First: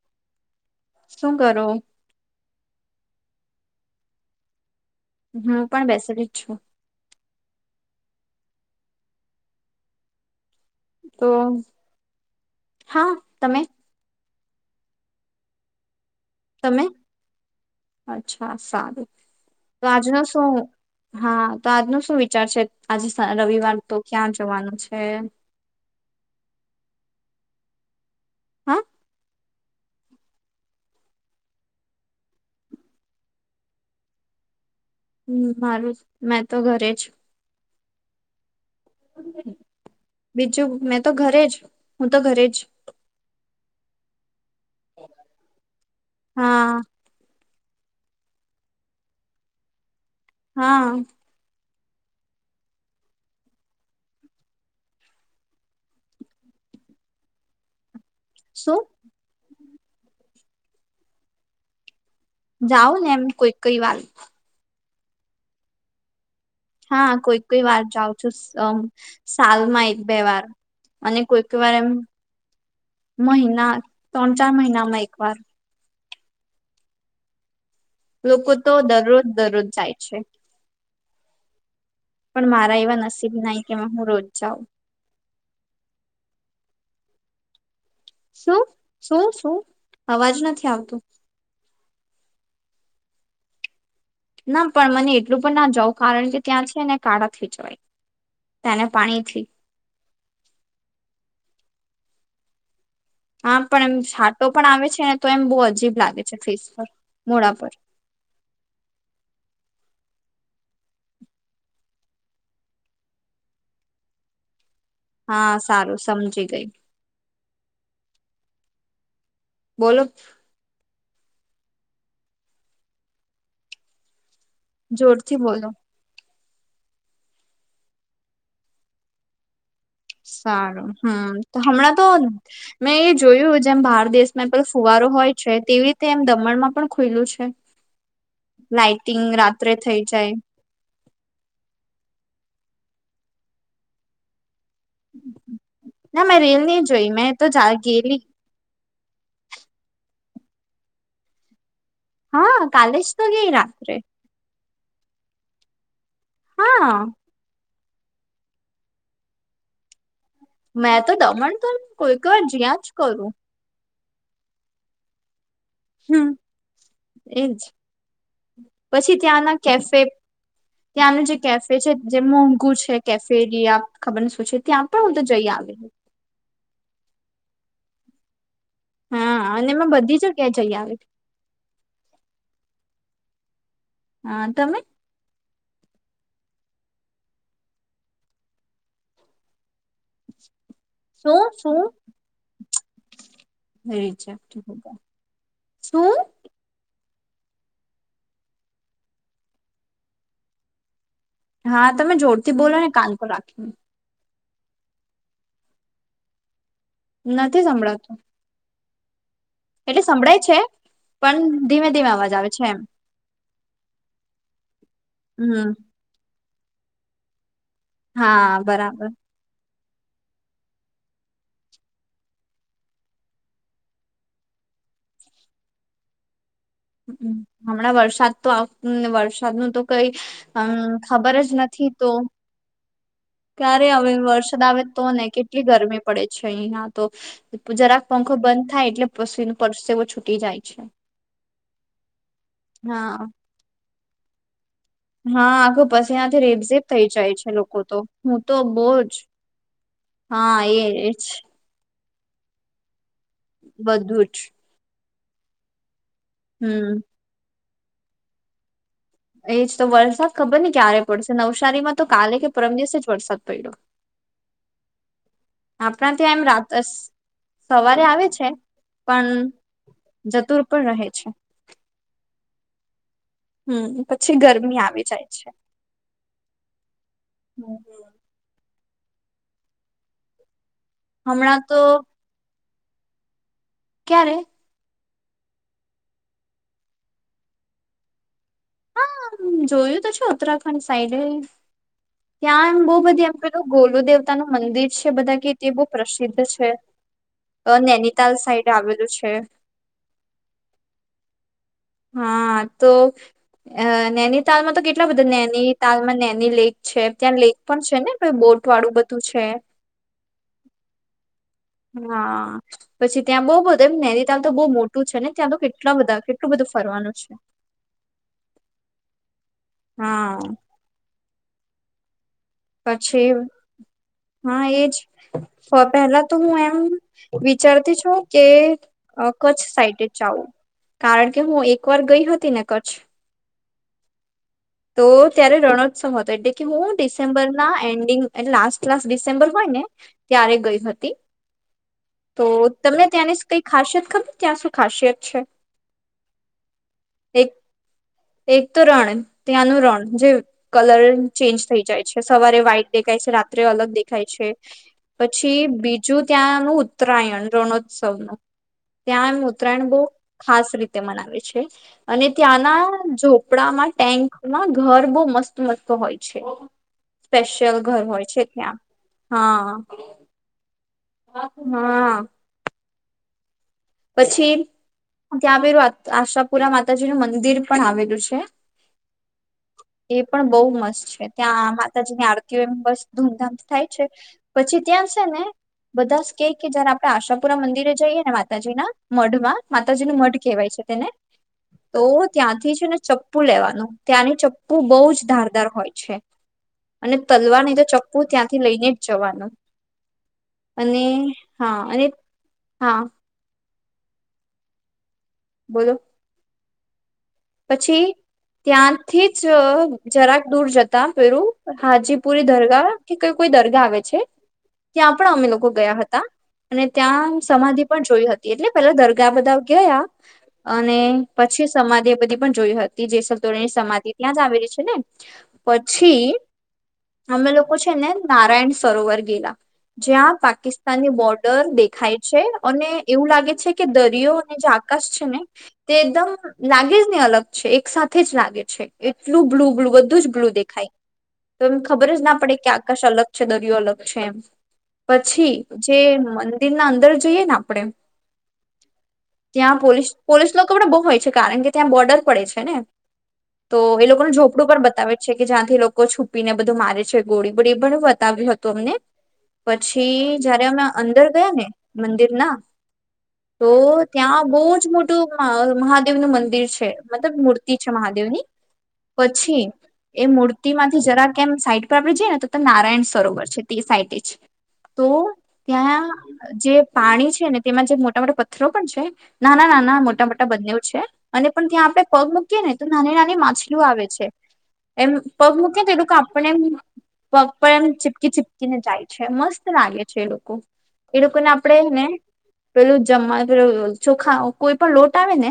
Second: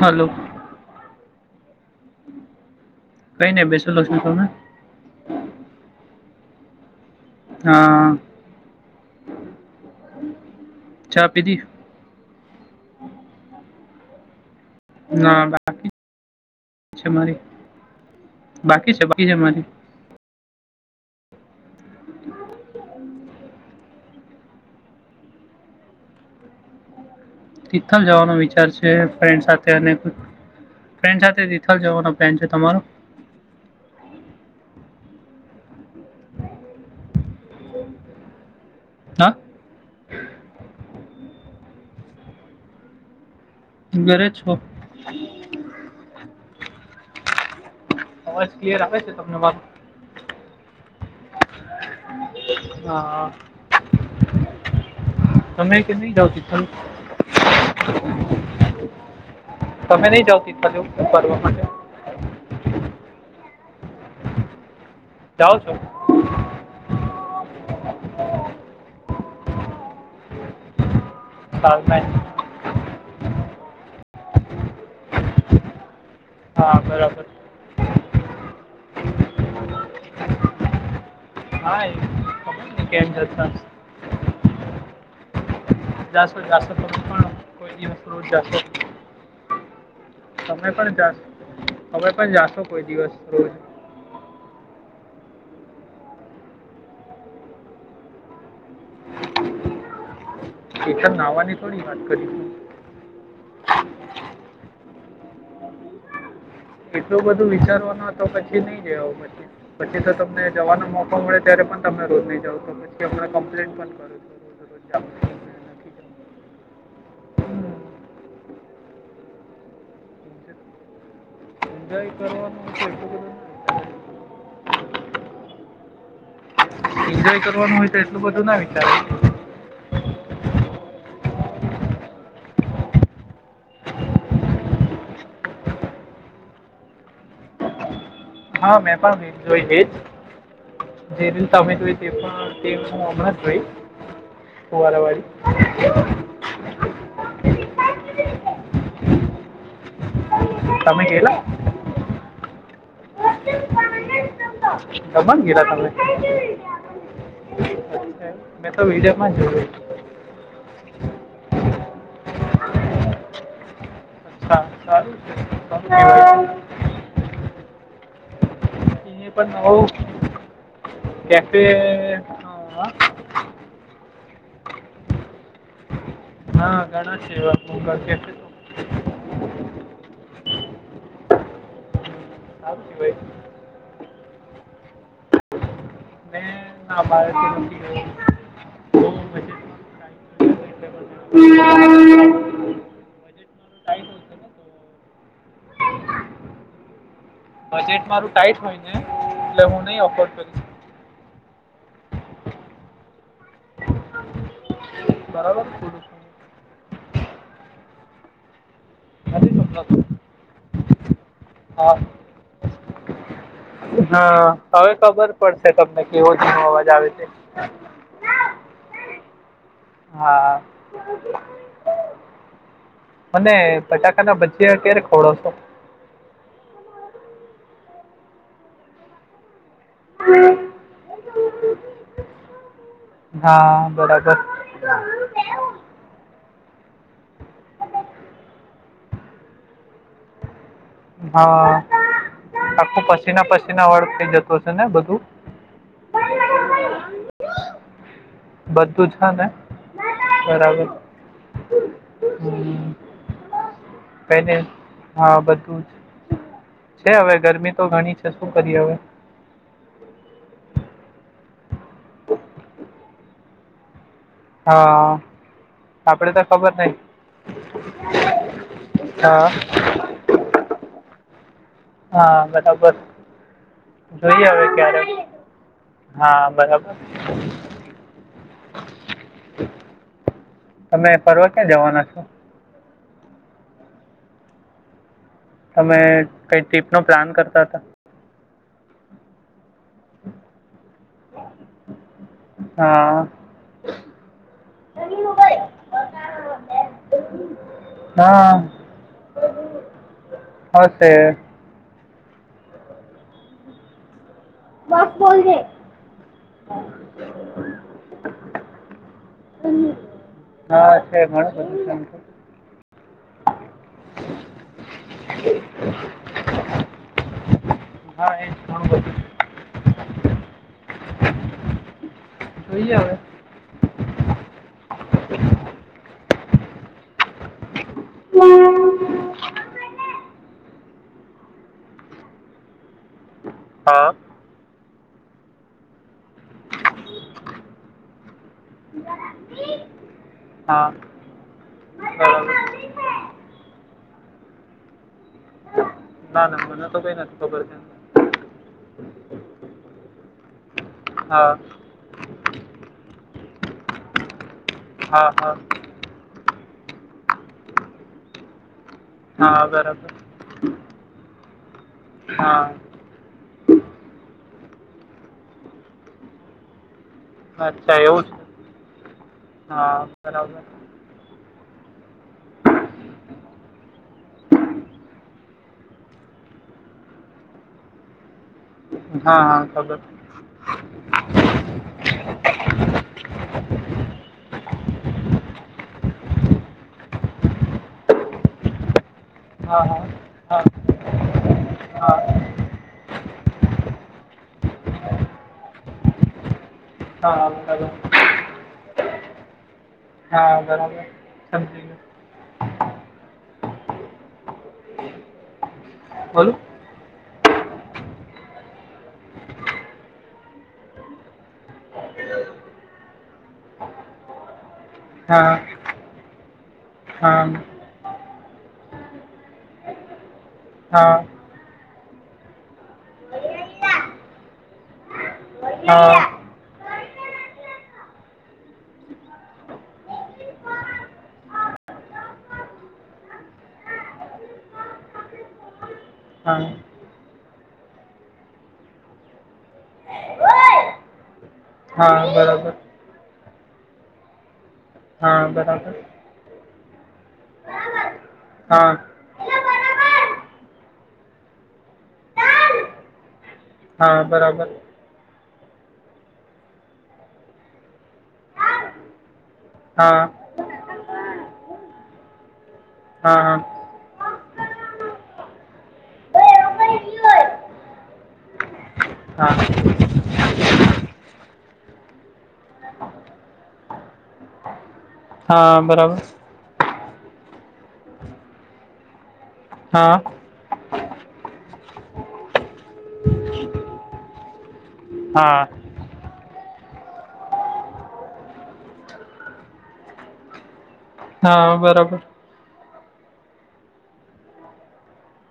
Hello. શું કરો કઈ નઈ બેસલો છું તમે? હું પણ બેસેલી જ છું. હા. ચા તો પીધી હા તમે ના બાકી. તમે છ મારે અચ્છા સારું. તો આજનો શું હા તો આજનો શું વિચાર છે આજે રવિવાર તો ક્યાં જવાનું છે તિથલ જવાનો વિચાર હા છે ફન્ સાથે ફન્ડ સાથે તિથલ જવાનો પ્લાન છે તમારો હમ મારું મેં તો ઘરે જ હ બીજું મેં તો ઘરે જ હું તો ઘરે જ ઘરે છો હા અવાજ ક રાખે છે તમને બાપ હા હા તમે કે નહી જાવતીાલ શું તમે નહી જાવ તટ જો કરવા માટે જાઓ ને એમ કોઈ કઈ વાલ જાઓ છો હા કોઈ કોઈ વાર જાઉં છું સાલમાં એક બે વાર અને કોઈક વાર સારું એમ મહિના ત્રણ ચાર મહિનામાં એક વાર હા બરાબર લોકો તો દરરોજ દરરોજ જાય છે હા એ પણ ખબર મારા નહીં એવા કેમ નસીબ જતા નહી કે હું રોજ જાઉં પણ કોઈ દ જ શું શું શું અવાજ નથી તમે પણ આવતું જાશ હવે પણ જાશો કોઈ દિવસ રોજ ના પણ મને એટલું પણ ના જઉં કારણ કે ત્યાં છે એને કાળા થઈ જવાય તેને પાણીથી એઠ નાવાની થોડી વાત કરીશ હા પણ એમ છાટો પણ આવે છે ને તો એમ બહુ અજીબ લાગે છે ફેસ પર એટલું બધું મોડા પર વિચારવાનું તો પછી નહી જ આવ પછી પછી તો તમ જવાનો મોકો મળે ત્યારે પણ તમે રોજ નહીં જાાવ છ પછ હમં કમ્પ્લેઈન પણ કરો છું રજ હા સારું સમજી ગય બોલો એન્જોય કરવાનું છે જોરથી બોલો એન્જોય કરવાનું હોય તો એટલું બધું ના વિચારે સારું હમ તો હમણાં તો મેં એ જોયું જેમ બાર દેશમાં પણ ફુવા હોય છે તેવી રીતે એમ દમણમાં પણ ખુલું છે હા મેં લાાઈટિંગ પણ જોઈ રાત્રે છેજ થઈ જાય જે રીત તમે જોઈ તે પણ હ અમનાશભાઈ ના મેં રેલ નહી જોઈ મેં તો જાય કેેવી તમે ગલા હા કાલે જ તો ગય રાત્રે બ ગીરા તમને હા મેં તો વિીડિયામાં જો મેં તો દમણ તો કોઈક વાર જ્યાં જ કરું હમ અચ્છાારું એજ પછી કહેવાય અહીંયા પણ ત્યાંના નવો કેફે ત્યાંનું જે કેફે છે જે મોંઘુ હા છે કેફેરિયા ખબર ને શું છે ત્યાં પણ બધ તો જઈ આવે હા ઘણા છે એ આપ કે તો હા અને એમાં બધી જ ક્યાં જઈ આવે ભાઈ હા તમે હા બાળત શું શું શું સેટ મારું ટાઈટ હોય ને એટલે હું નહી અફોર્ડ કરી હા તમે જોરથી બોલો ને કાનકો રાખીને બરાબર થોડું નથી સંભળાતું નથી એટલે સમજાતું સંભળાય છે પણ ધીમે હા ધીમે અવાજ આવે છે એમ હા હવે ખબર હમ પડશે તમને કેવો જ અવાજ આવે છે હા બરાબર હા મને બટાકાના ભજયા ક્યારે ખોડો છો હમણાં વરસાદ તો વરસાદ ન તો કઈમ ખબર જ નથી તો ક્યારે હા હવે બરાબર વરસાદ આવે તો ને કેટલી ગરમી પડે છે અ ના તો જરાક પંખો બંધ થાય એટલે પછી પરવો છૂટી જાય છે હા આખું હા પસીના પસીના વળગ થઈ જતું હશે ને બધું હા આખો પછી આ્યાંથી રેપઝેબ થઈ જાય છે લોકો તો હું તો બધું બહજ છે ને હા બરાબર એજ હમ બધું જ કઈને હા બધું જ હમ છે હવે ગરમી તો ઘણી છે શું કરી હવે એજ તો વરસાદ ખબર ને ક્યારે પડશે નવસારીમાં તો કાલે કે પરમ દિવસે જ વરસાદ પડ્યો હા આપણા આપડે ત્યા એમ તો રાત ખબર જ નઈ સવારે આવે છે પણ હા જતુર પણ રહે છે હા બરાબર હમ પછી જોઈએ હવે ગરમી ક્યારે આવી જાય છે હા બરાબર તમે પર્વ હમણાં ક્યાં તો જવાના છો ક્યારે તમે કઈ ટ્રીપ નો પ્લાન કરતા હતા હા જોયું તો છે ઉત્તરાખંડ સાઈડે ત્યાં એમ બહ હા હા બધી હશે એમ પેલું ગોલુ દેવતા ન મંદિર છે બધા કે તે બહ પ્રસિદ્ધ છે નૈનીતાલ સાઈડ આવેલું છે હ છે હા તો નૈની તાલમાં તો કેટલા બધા નેની તાલમાં નેની લેક છે ત્યાં લેક પણ છે ને બોટ વાળું બધું છે [inaudible] હા છે ભણ હા પછી ત્યાં બઉુ બધ એમ નૈનીતાલ તો બહુ મોટું છે ને ત્યાં તો કેટલા બધા કેટલું બધું ફરવાનું છે હા એ બધું હા જોઈએ હવે પછી હા એજ પેલા તો હું એમ વિચારતી જ છુ કે હા કચ્છ સાઈડ જાવું કારણ કે હું એક વાર ગઈ હતી ને કચ્છ હા તો ત્યારે રણોત્સવ હતો એટલે કે હું ડિસેમ્બર ના એન્ડિંગ એ લાસ્ટ લાસ્ટ ડિસેમ્બર હોય ને ત્યારે ગઈ હા હતી તો બરાબર તમને ત્યાંની કઈ ખાસિયત ખબર ત્યાં શું ખાસિયત છે ના ના મને તો કઈ નથી એક ખબર છે એક રણ ત્યાંનું રણ જે કલર હા ચેન્જ થઈ જાય છે સવારે વ્હાઈટ દેખાય છે રાત્રે અલગ દેખાય છે હા હા પછી બીજું ત્યાંનું ઉત્તરાયણ રણોત્સવ નુ ત્યાં એમ હા ઉત્તરાયણ બહુ બરાબર ખાસ રીતે મનાવે છે અને ત્યાંના હા ઝોપડામાં ટેન્ક માં ઘર બહુ મસ્ત મસ્ત હોય છે સ્પેશિયલ અચ્છા ઘર હોય એવું છે ત્યાં હા હ હા પછી ત્યાં આવેલું આશાપુરા માતાજી નું મંદિર પણ આવેલું છે હા હા ખબર એ પણ બઉ મસ્ત છે ત્યાં માતાજી ની આરતીઓ એમ બસ ધૂમધામ થાય છે પછી ત્યાં છે ને બધા ક કે જયારે આપણે આશાપુરા મંદિરે જઈએ ને માતાજીના મઢમાં હા માતાજી નું મઢ હા કહેવાય છે તેને તો હા હા ત્યાંથી છે ને ચપ્પુ લેવાનું ત્યાંની ચપ્પુ બહુ જ ધારદાર હોય છે અને હા તલવા ન તો બરાબર ચક્કુ ત્યાંથી લઈને જ જવાનું હા અને બરાબર હા સમજી ગયો અને હા બોલો હમ્મ પછી ત્યાંથી જ જરાક દૂર જતા પેલું હાજીપુરી દરગાહ કે કઈઈ દરગાહ આવે છે ત્યાં પણ અમે હા લોકો ગયા હતા અને ત્યાં હા સમાધિ પણ જોઈ હતી એટલે પેલા દરગાહ બધા ગયા અને હા પછી સમાધિ એ બધી પણ જોઈ હતી જેસલતોળની સમાધિ ત્યાં જ આવેલી છે ને હા પછી હા અમે લોકો છે ને નારાયણ સરોવર ગેલા જ્યાં પાકિસ્તાનની બોર્ડર દેખાય છે અને એવું લાગે છે કે દરિયો અને આકાશ છે ને તે એકદમ લાગે ને અલગ છે એક સાથેજ લાગે છે એટલું બ્લુ બ્લુ બધું જ બ્લુ દેખાય તો એમને ખબર જ હા ના પડે કે બરાબર આકાશ અલગ છે દરિયો અલગ છે એમ હા પછી બરાબર જે મંદિરના અંદર જોઈએ ને આપણેે ત્યાં પોલીસ હા પોલીસ લોકો બહુ હોય છે કારણ કે ત્યાં બોર્ડર પડે છે ને હા તો એ લોકોનું બરાબર ઝોપડું પણ બતાવે છે કે જ્યાંથી લોકો છુપીને બધું મારે છે ગોળીબોળી એ પણ બતાવ્યું હતું અમને હા પછી જયારે અમે અંદર ગયા ને મંદિરના હા હા તો ત્યાં બહ જ મોટું મહાદેવ નું મંદિર છે છે મતલબ મૂર્તિ છે મહાદેવ ની પછી હા એ મૂર્તિ માંથી જરા કેમ સાઈડ પર આપડણે જઈએ ને તો નારાયણ સરોવર છે સાઈટ જ તો હા ત્યાં બરાબર જે પાણી છે ને તેમાં જે મોટા મોટા પથ્થરો પણ છે ના ના ના ના હા મોટા મોટા બંને છે અને પણ ત્યાં આપડણે પગ મૂકીએ ને તો નાની નાની માછલી આવે છે એમ પગ હા મૂકને તેલું કાપ પણ એમ પગ પર એમ ચીપકી ચીપકીને જાય છે મસ્ત લાગે છે એ લોકો એ લોકોને હા આપડે ને. બરાબર પેલું જમવા પે ચોખા કોઈ પણ લોટ આવે ને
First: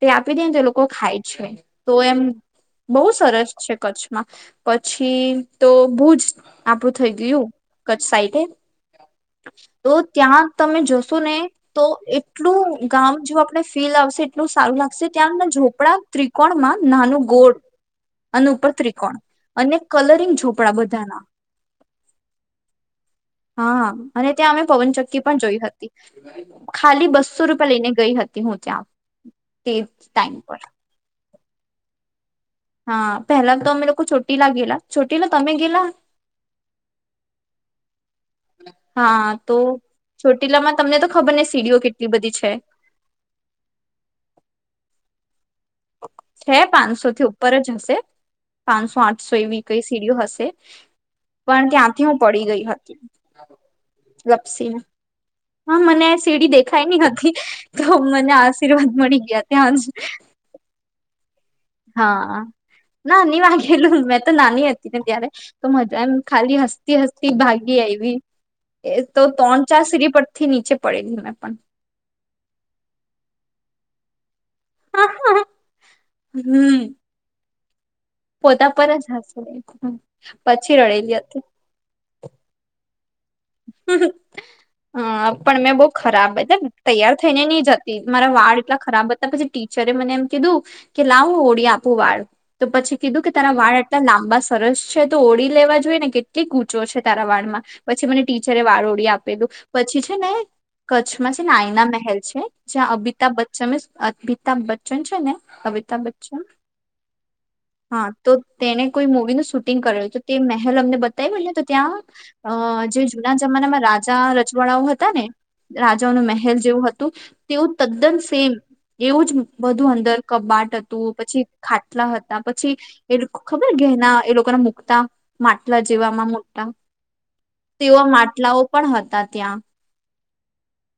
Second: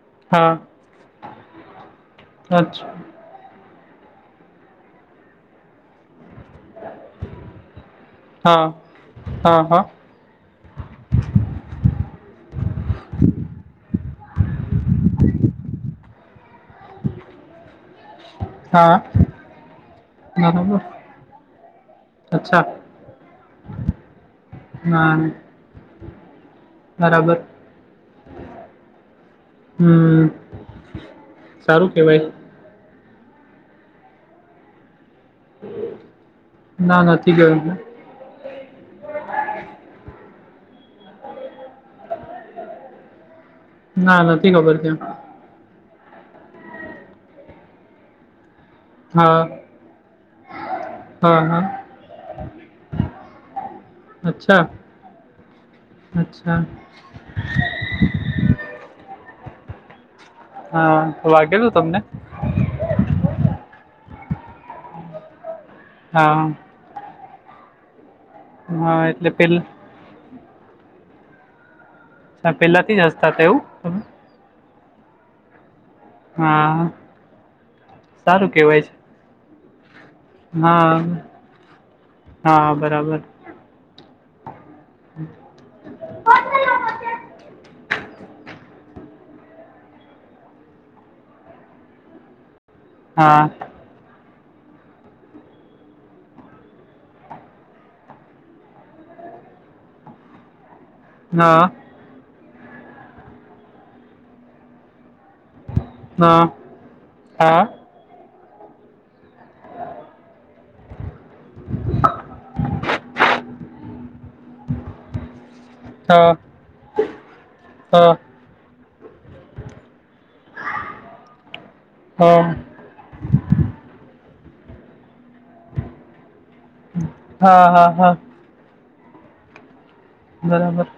તે આપી દેને હા તો લોકો ખાય છે. તો એમ અચ્છા બહુ સરસ છે કચ્છમાં પછી તો, ભુજ આપણું થઈ ગયું. કચ્છ સાઈડે હા હા હા તો ત્યાં. તમે જશો ને. તો એટલું ગામ જો આપડ ફીલ આવશે, એટલું સારું લાગ ત્યાંના ઝપડા ત્રિકોણમાં નાનું ગોળ આ ઉપર હા ત્રિકોણ અને કલરિંગ ઝોપડા બરાબર બધાના. અચ્છા હા, અને ત્યાં અમે હા પવનચક્કી પણ જોઈ હતી. ખાલી બરાબર બસો રૂપિયા લઈને ગઈ હતી હું ત્યાં તે હમ ટાઈમ પર. સારું કેવાય. હા પેલા તો અમે લોકો છોટીલા ગેલા છોટીલા તમે ગેલા. ના નથી ગયોું. હા તો ચોટીલા માં તમને તો ખબર ને સીડીઓ કેટલી બધી છે. [inaudible] ના નથી ખબર ક્યાં. છે પાંચસો થી ઉપર જ હશ, પાંચસો આઠસો હા એવી કઈ સીડીઓ હશે. હા હા પણ ત્યાંથી હું પડી ગઈ હતી, અચ્છા લપ્સીમાં હા મને સીડી અચ્છા દેખાય નહી હતી તો મને આ આશીર્વાદ મળી ગયા ત્યાં જ. હા વાગેલું તમને. હા નાની વાગેલું મેં તો નાની હતી ને ત્યારે. તો મજા એમ હા ખાલી હસતી હસતી ભાગી આવી હા એ તો એટલે ત્રણ પેલા ચાર સિરી પરથી નીચે પડેલી મેં પણ. પેલાથી જ હસતા હતા એવું. હા, હા, હા. હા. સારું પોતા કેવાય પર છે જ હશે, પછી હા રડેલી હતી. હા બરાબર હમહ. હ, પણ મેં બહુ હા ખરાબ તૈયાર થઈને નહી જતી. મારા વાળ એટલા ખરાબ હતા પછી ટીચ. જ મને એમ કીધું કે લાવું ઓળી આપું વાળ તો પછી કીધું કે હા તરા વાળ આટલા લાંબા. સરસ છે. તો ઓળી લેવા જોઈએ ને. કેટલી ૂંચો છે. તારા વાળ માં પછી મને. ટીચરે વારોડી આપેલું પછી છે ને, કચ્છમાં છે ને, હા આઈના મહેલ છે. જ્યાં અમિતાભ બચ્ચન, અમિતાભ બચ્ચન છે ને. તા બચ્ચન. હા હા. તો તેને કોઈ મુવી ન શૂટિંગ કરે તો તે મહેલ અમને બતાવી ને, તો ત્યાં જે જુના જમાનામાં રાજા રચવાડાઓ હતા ને. રાજાનું મહેલ જેવું હતું. તેવું તદ્દન સેમ એવું જ બધું અંદર કબાટ હતું, પછી ખાટલા હતા, હા પછી. એ ખબર કે એના એ લોકોના મુકતા માટલા જેવાવામાં મોટા. હા હા તેવા હા માટલાઓ પણ હતા ત્યાં. બરાબર.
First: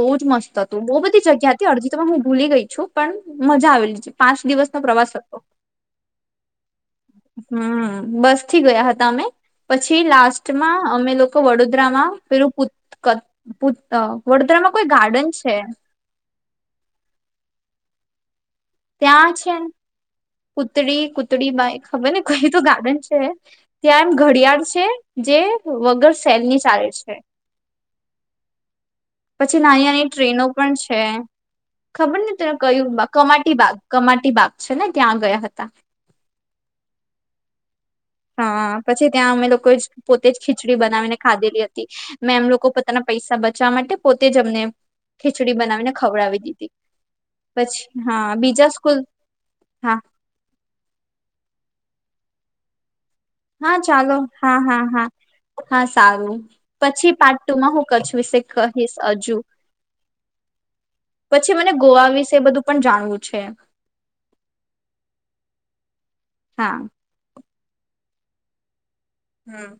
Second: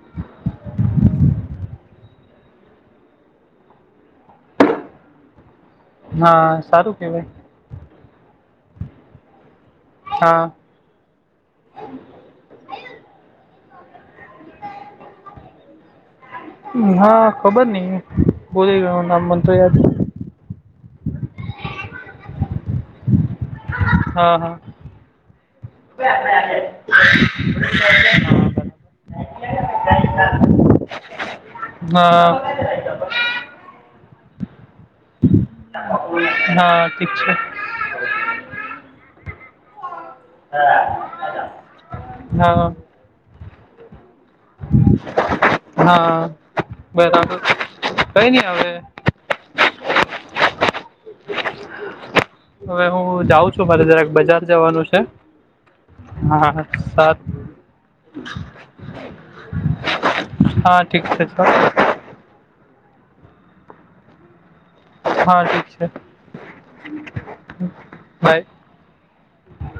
બહુ જ મસ્ત હતું બહુ બધી જગ્યા હતી અડજી, તોમાં હું ભૂલી ગઈ છું. પણ મજા આવેલી છે પાંચ દિવસ પ્રવાસ કતો હા સારું. કેવાય હમ બસ થી 'ગયા હતા અમે પછી હા લાસ્ટમાં અમે લોકો વડોદરામાં પેલું! વડોદરામાં કોઈ ગાર્ડન છે. [inaudible] હા ખબર નઈ બો ગ નામ ત્યાં મન તો છે યાદ. કૂતડી કૂતડીમાંય ખબર ને કઈ તો ગાર્ડન છે. ત્યાં એમ હા હા ઘડિયાળ છે. જે વગર સેલની ચાલે છે [unintelligible] પછી નાની નાની ટ્રેનો પણ છે ખબર હા ને તને કયું બા કમાટી બાગ કમાટી બાગ છે ને ત્યાં ગયા હતા હા તે છે. હા પછી ત્યાં અમે લોકો જ પોતે જ ખીચડી બનાવીને ખાધેલી હતી. મેમ લોકો હા પોતાના પૈસા બચવા માટે પોતે જ અમને ખીચડી બનાવીને હા ખવડાવી દીધી બરાબર પછી હા કઈ નઈ બીજા હવે સ્કૂલ હા. હવે હું જાઉં છું હા મારે જરાક ચાલો બજાર હા હા જવાનું છે હા હા સારું હા પછી સાત પાર્ટ ટુમાં હું કચ્છ વિશે કહીશ અજુ હા ઠીક છે સર પછી મને ગોવા વિશે બધું પણ જાણવું છે હા ઠીક છે. હા. બાઈ હમ્મ.